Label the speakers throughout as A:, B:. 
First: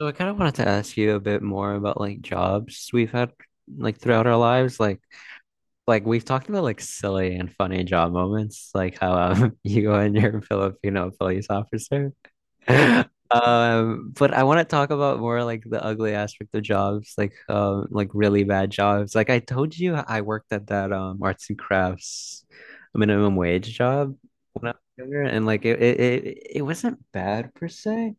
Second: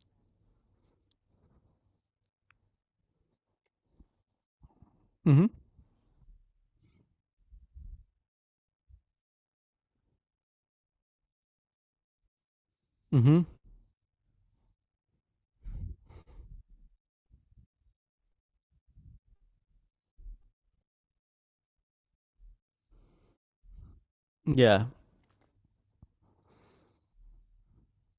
A: So I kind of wanted to ask you a bit more about like jobs we've had like throughout our lives. Like
B: Mm-hmm.
A: like we've talked about like silly and funny job moments, like how you and your Filipino police officer.
B: Mm-hmm.
A: But I want to talk about more like the ugly aspect of jobs, like really bad jobs. Like I told you I worked at that arts and crafts minimum wage job when I was
B: Yeah.
A: younger, and like it wasn't bad per se.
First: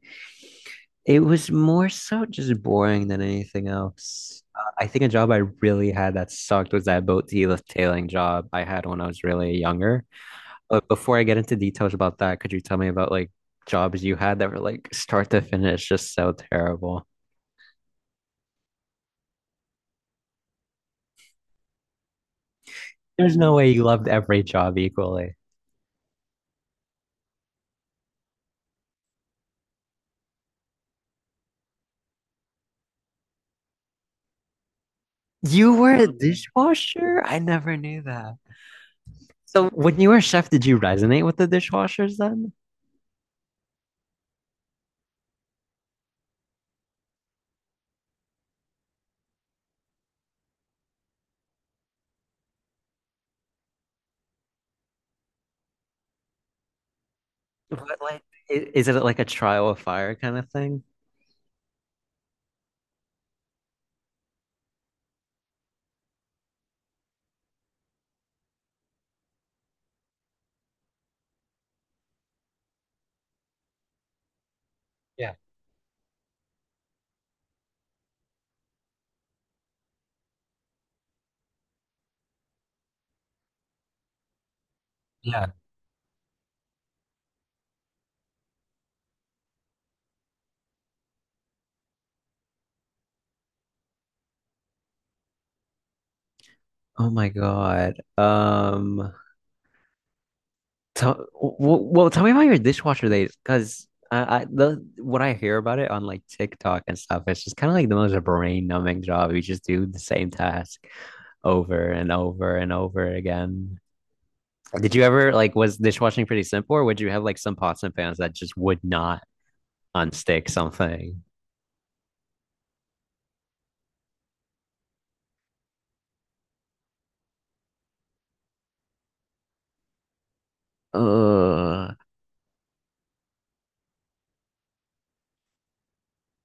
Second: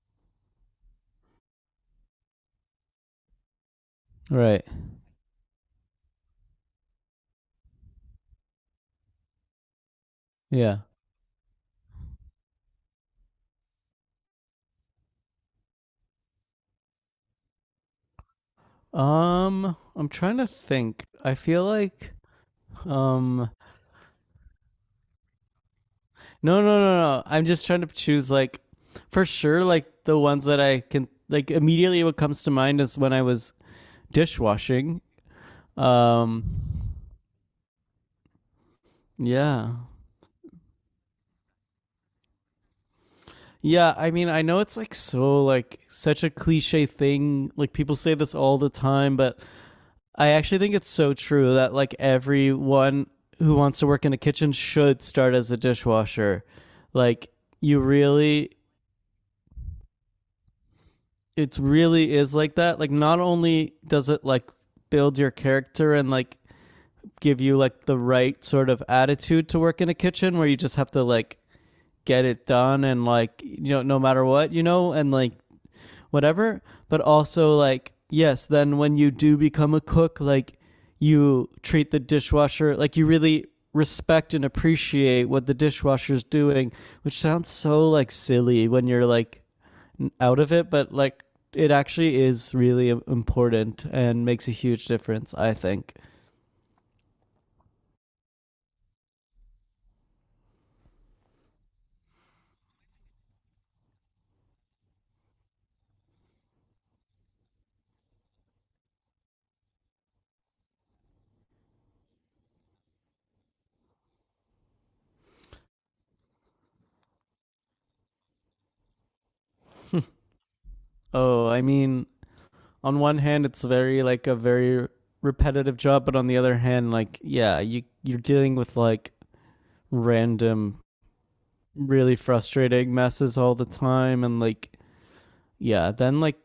A: It was more so just boring than anything else.
B: Right.
A: I think a job I really had that sucked was that boat deal tailing job I had when I was really younger.
B: Yeah.
A: But before I get into details about that, could you tell me about like jobs you had that were like start to finish just so terrible?
B: I'm trying to think. I feel like
A: There's
B: um
A: no way you loved every job equally.
B: no, no, no, no. I'm just trying to choose, like, for sure like the ones that I can, like, immediately what comes to mind is when I was dishwashing.
A: You were a
B: Um
A: dishwasher? I never knew that. So
B: yeah.
A: when you were a chef, did you resonate with the dishwashers then?
B: Yeah, I mean I know it's like so like such a cliche thing. Like people say this all the time, but I actually think it's so true that like everyone who wants to work in a kitchen should start as a dishwasher. Like you
A: What like
B: really
A: is it like a trial of fire kind of thing?
B: It really is like that. Like not only does it like build your character and like give you like the right sort of attitude to work in a kitchen where you just have to like get it done and like, you know, no matter what, you know, and like
A: Yeah.
B: whatever. But also, like, yes, then when you do become a cook, like, you treat the dishwasher, like, you really respect and appreciate what
A: Yeah.
B: the dishwasher's doing, which sounds so, like, silly when you're, like, out of it, but, like, it actually is really important and makes a huge difference, I think.
A: Oh my God. Tell, well, tell me about your dishwasher days, because I the what I hear about it on like TikTok and stuff, it's just kind of like the most brain-numbing job. You just do the same task over and over and over again. Did you ever like was dishwashing pretty simple, or would you have like some pots and pans that just would not unstick something?
B: Oh, I mean, on one hand, it's very like a very repetitive job, but on the other hand, like yeah, you're dealing with like random
A: Ugh.
B: really frustrating messes all the time and like yeah then like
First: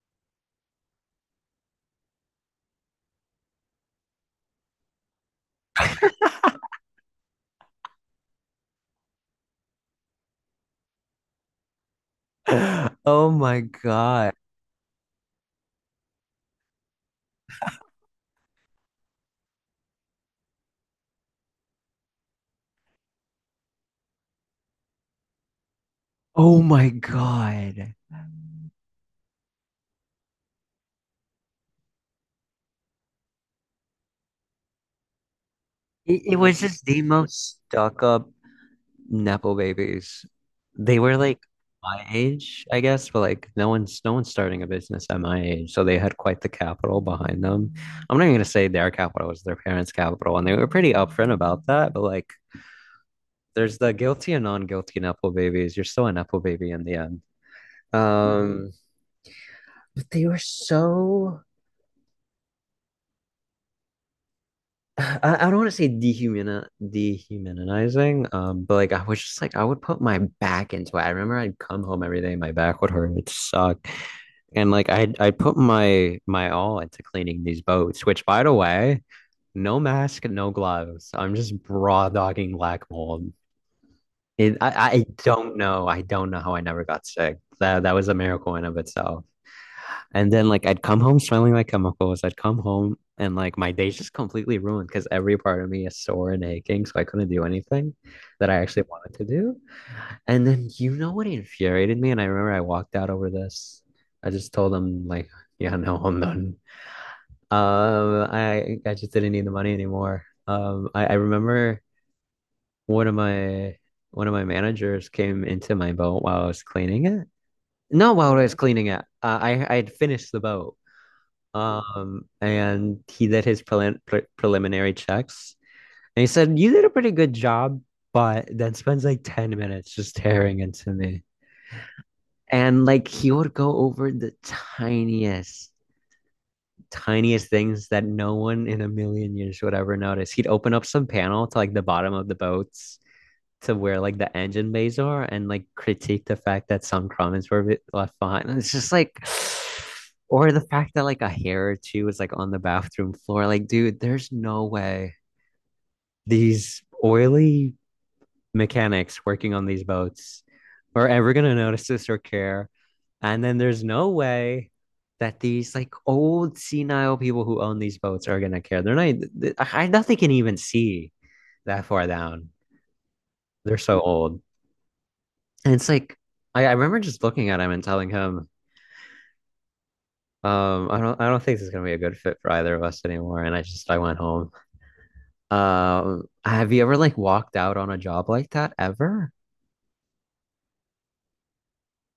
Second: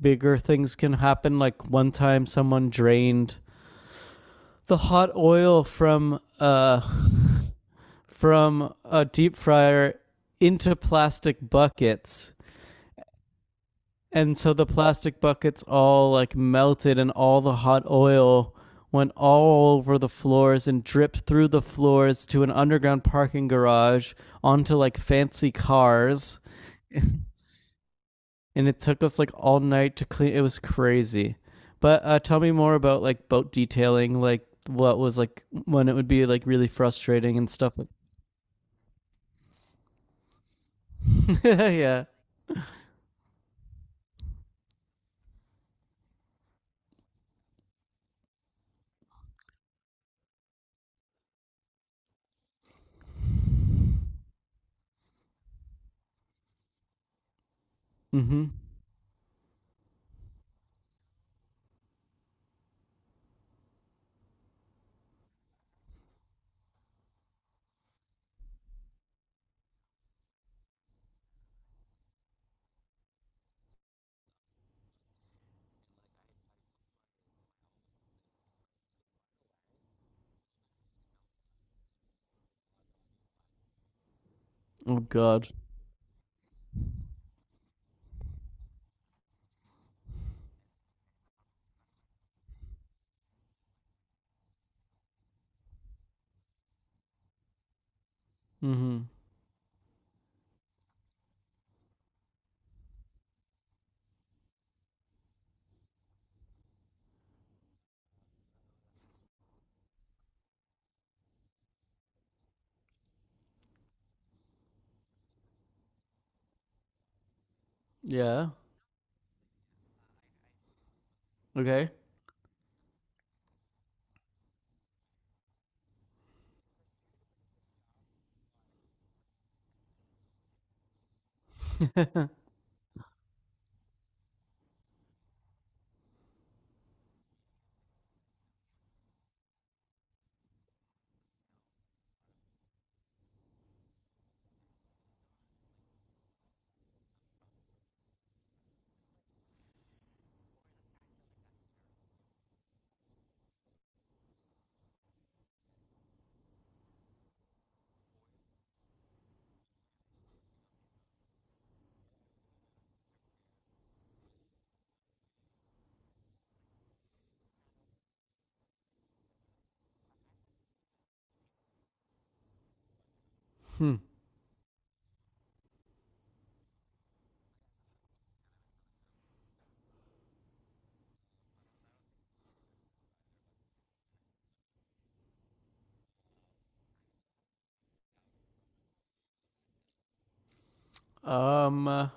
B: bigger things can happen. Like one time someone drained the hot oil from from a deep fryer into plastic buckets,
A: Oh my God.
B: and so the plastic buckets all like melted and all the hot oil went all over the floors and dripped through the floors to an underground parking garage onto like fancy cars,
A: Oh my God.
B: and it took us like all night to clean. It was crazy. But tell me more about like boat detailing, like what was like when it would
A: It,
B: be
A: it
B: like
A: was
B: really
A: just the
B: frustrating and
A: most
B: stuff. Like,
A: stuck up Nepo babies. They were like
B: yeah.
A: my age, I guess, but like no one's starting a business at my age. So they had quite the capital behind them. I'm not even gonna say their capital was their parents' capital, and they were pretty upfront about that, but like there's the guilty and non-guilty Nepo babies. You're still a Nepo baby in the end.
B: Mm-hmm.
A: Um, but they were so I don't want to say dehumanizing, but like I was just like I would put my back into it. I remember I'd come home every day, my back would hurt, it would suck. And like I put my all into cleaning these boats, which by the way, no mask, no gloves. I'm just raw dogging black mold. It, I,
B: Oh
A: I
B: God.
A: don't know. I don't know how I never got sick. That was a miracle in of itself. And then like I'd come home smelling like chemicals. I'd come home and like my day's just completely ruined because every part of me is sore and aching, so I couldn't do anything that I actually
B: Mm-hmm.
A: wanted to do. And then you know what infuriated me? And I remember I walked out over this. I just told them like, yeah, no, I'm done. I just didn't need the money anymore. I remember one of my one of my managers came into my boat while I was cleaning it. No, while I
B: Yeah.
A: was cleaning it, I had finished the boat.
B: Okay.
A: And he did his preliminary checks, and he said, "You did a pretty good job," but then spends like 10 minutes just tearing into me. And like he would go over the tiniest things that no one in a million years would ever notice. He'd open up some panel to like the bottom of the boats to where like the engine bays are and like critique the fact that some comments were a bit left behind. And it's just like, or the fact that like a hair or two was like on the bathroom floor. Like, dude, there's no way these oily mechanics working on these boats are ever going to notice this or care. And then there's no way that these like old senile people who own these boats are going to care. They're not, I nothing can even see that far down. They're
B: Hmm.
A: so old. And it's like, I remember just looking at him and telling him, I don't think this is going to be a good fit for either of us anymore. I went home. Have you ever like walked out on a job like that ever?
B: Um, uh,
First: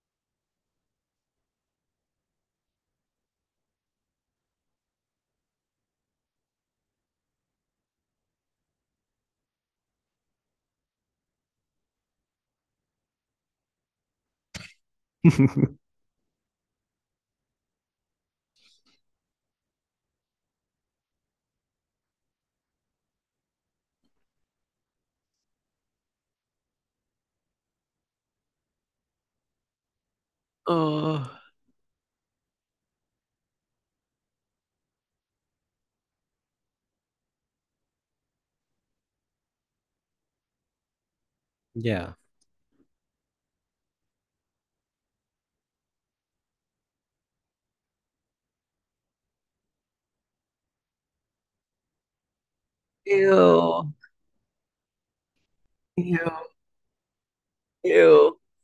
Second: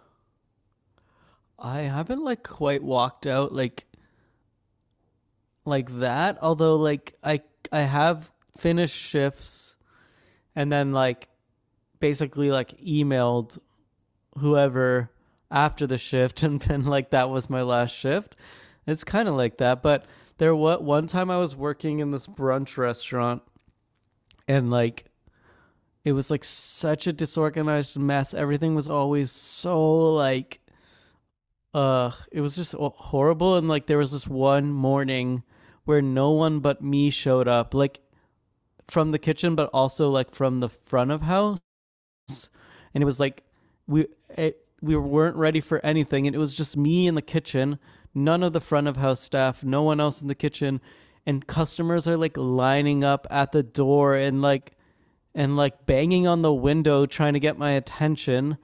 B: I haven't like quite walked out like that. Although, like, I have finished shifts and then like basically like emailed whoever after the shift and been like, that was my last shift. It's kind of like that. But there what one time I was working in this brunch restaurant and like it was like such a disorganized mess. Everything was always so like
A: Oh,
B: it was just horrible, and like there was this one morning where no one but me showed up, like from the kitchen but also like from the front of house,
A: Yeah.
B: and it was like we we weren't ready for anything, and it was just me in the kitchen, none of the front of house staff, no one else in the kitchen, and customers are like lining up at the
A: ew,
B: door and like
A: ew,
B: banging on the window trying to get my
A: ew.
B: attention.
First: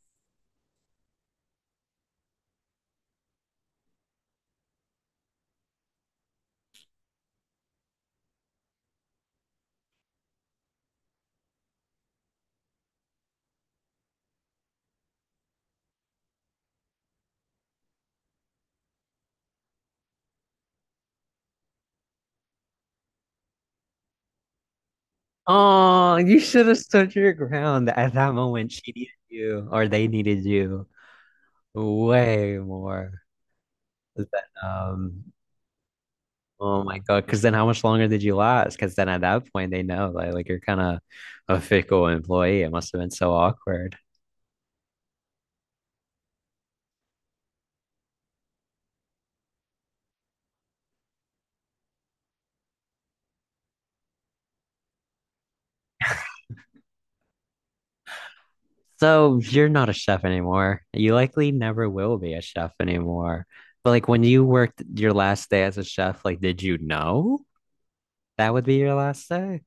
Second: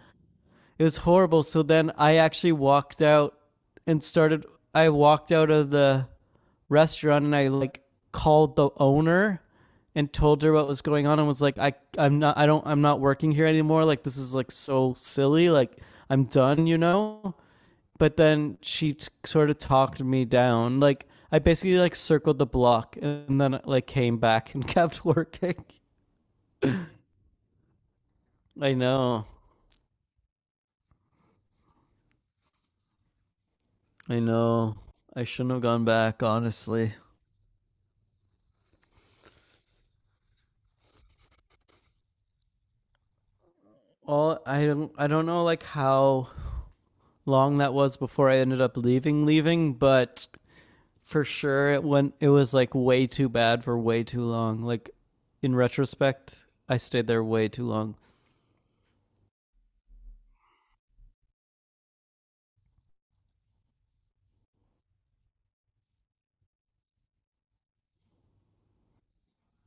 B: It was horrible. So then I actually walked out and started. I walked out of the restaurant and I like called the owner and told her what was going on and was like, I I'm not I don't I'm not working here anymore. Like this is like so silly. Like I'm done. You know. But then she sort of talked me down. Like I basically like circled the block and then like came back and kept working.
A: Oh, you should have stood your ground at that moment.
B: I
A: She needed
B: know.
A: you, or they needed you way more
B: I
A: than,
B: know. I
A: um,
B: shouldn't have gone back,
A: oh
B: honestly.
A: my God. Because then how much longer did you last? Because then at that point, they know like you're kind of a fickle employee. It must have been so awkward.
B: Well, I don't know like how long that was before I ended up leaving, but for sure it went it was like way too bad for way too long. Like in retrospect, I stayed there way too long.
A: So you're not a chef anymore. You likely never will be a chef anymore. But like when you worked your last day as a chef, like did you know that would be your last day?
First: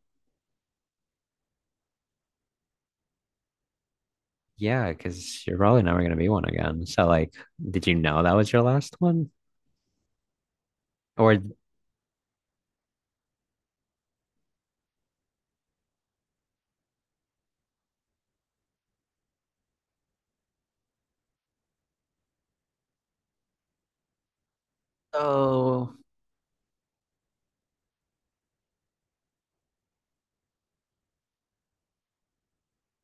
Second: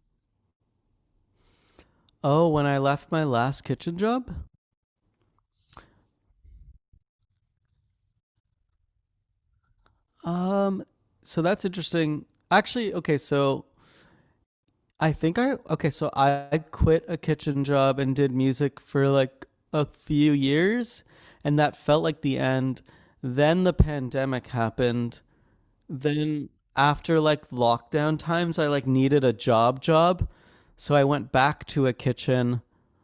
B: Oh, when I left my last kitchen job?
A: Yeah, because you're probably never gonna be one again. So like, did you know that was your last one?
B: Um
A: Or
B: so that's interesting. Actually, okay, so I think I okay, so I quit a kitchen job and did music for like a few years, and that felt like the end. Then the pandemic happened,
A: oh,
B: then after like lockdown times I like needed a job job, so I went back to a kitchen,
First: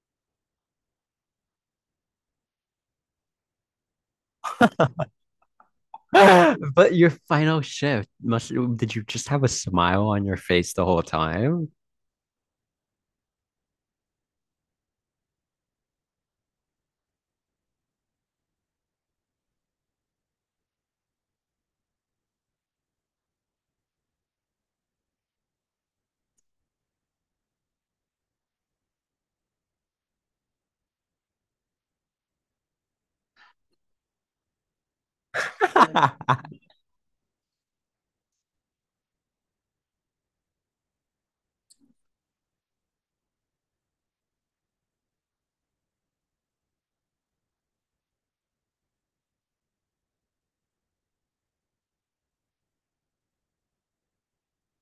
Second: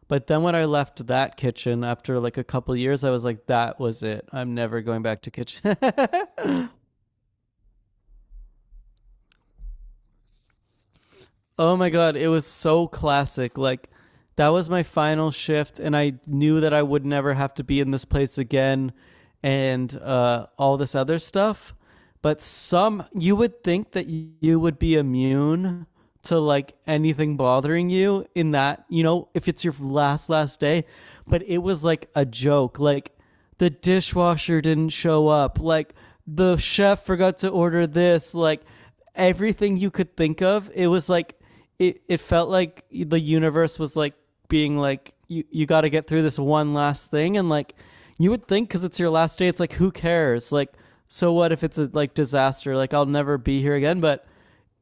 B: but then when I left that kitchen after like a couple years I was like, that was it, I'm never going back to kitchen.
A: but your final shift must did you just have a smile on your face the whole time?
B: Oh my god, it was so classic. Like that was my final shift and I knew that I would never have to be in this place again and all this other stuff. But some you would think that you would be immune to like anything bothering you in that, you know, if it's your last last day, but it was like a joke. Like the dishwasher didn't show up. Like the chef forgot to order this. Like everything you could think of. It was like it felt like the universe was like being like you got to get through this one last thing, and like you would think cuz it's your last day it's like, who cares? Like so what if it's a like disaster? Like I'll never be here again, but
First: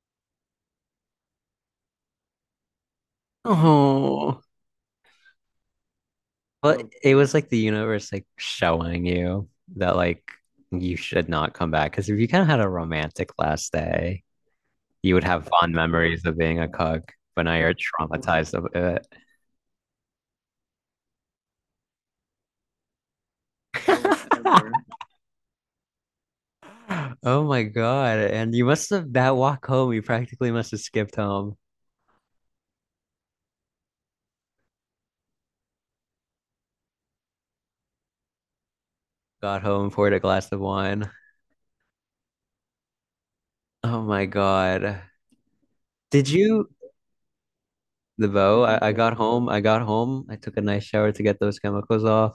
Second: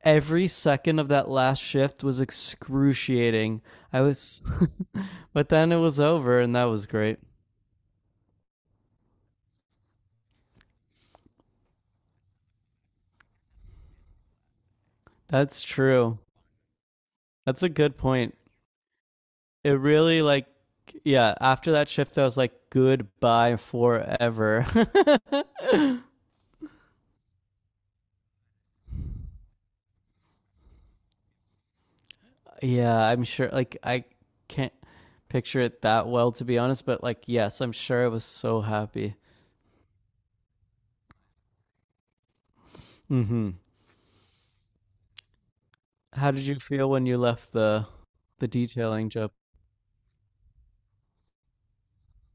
B: every second of that last shift was excruciating. I
A: Oh.
B: was but then it was over and that
A: Well,
B: was
A: so it
B: great.
A: was like the universe like showing you that like you should not come back. Because if you kind of had a romantic last day, you would have
B: That's
A: fond
B: true.
A: memories of being a cuck, but now
B: That's a
A: you're
B: good point.
A: traumatized of it.
B: It really like yeah, after that shift I was like, goodbye forever.
A: forever. Oh my God. And you must have that walk home, you practically must have skipped home,
B: Yeah, I'm sure like I can't picture it that well to be honest, but like yes, I'm sure I was so happy.
A: got home, poured a glass of wine.
B: Mhm.
A: Oh my God. Did
B: How did you
A: you
B: feel when you left
A: The
B: the
A: bow. I
B: detailing
A: got
B: job?
A: home. I got home. I took a nice shower to get those chemicals off.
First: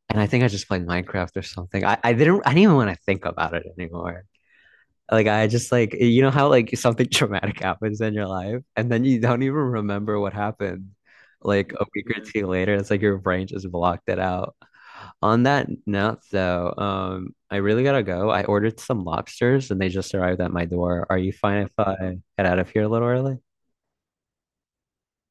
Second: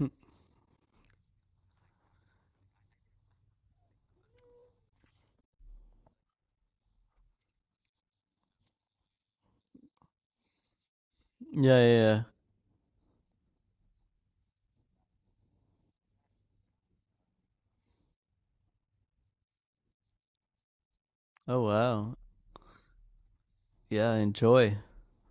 B: Yeah,
A: And I think I just played Minecraft or something. I didn't even want to think about it anymore. Like I just like you know how like something traumatic happens in your life and then you don't even remember what happened. Like
B: yeah,
A: a week or
B: yeah.
A: Mhm. two later, it's like your brain just blocked it out. On that note, though, I really gotta go. I ordered some lobsters and they just arrived at my door. Are you
B: Oh
A: fine if
B: wow.
A: I get out of here a little early?
B: Yeah, enjoy.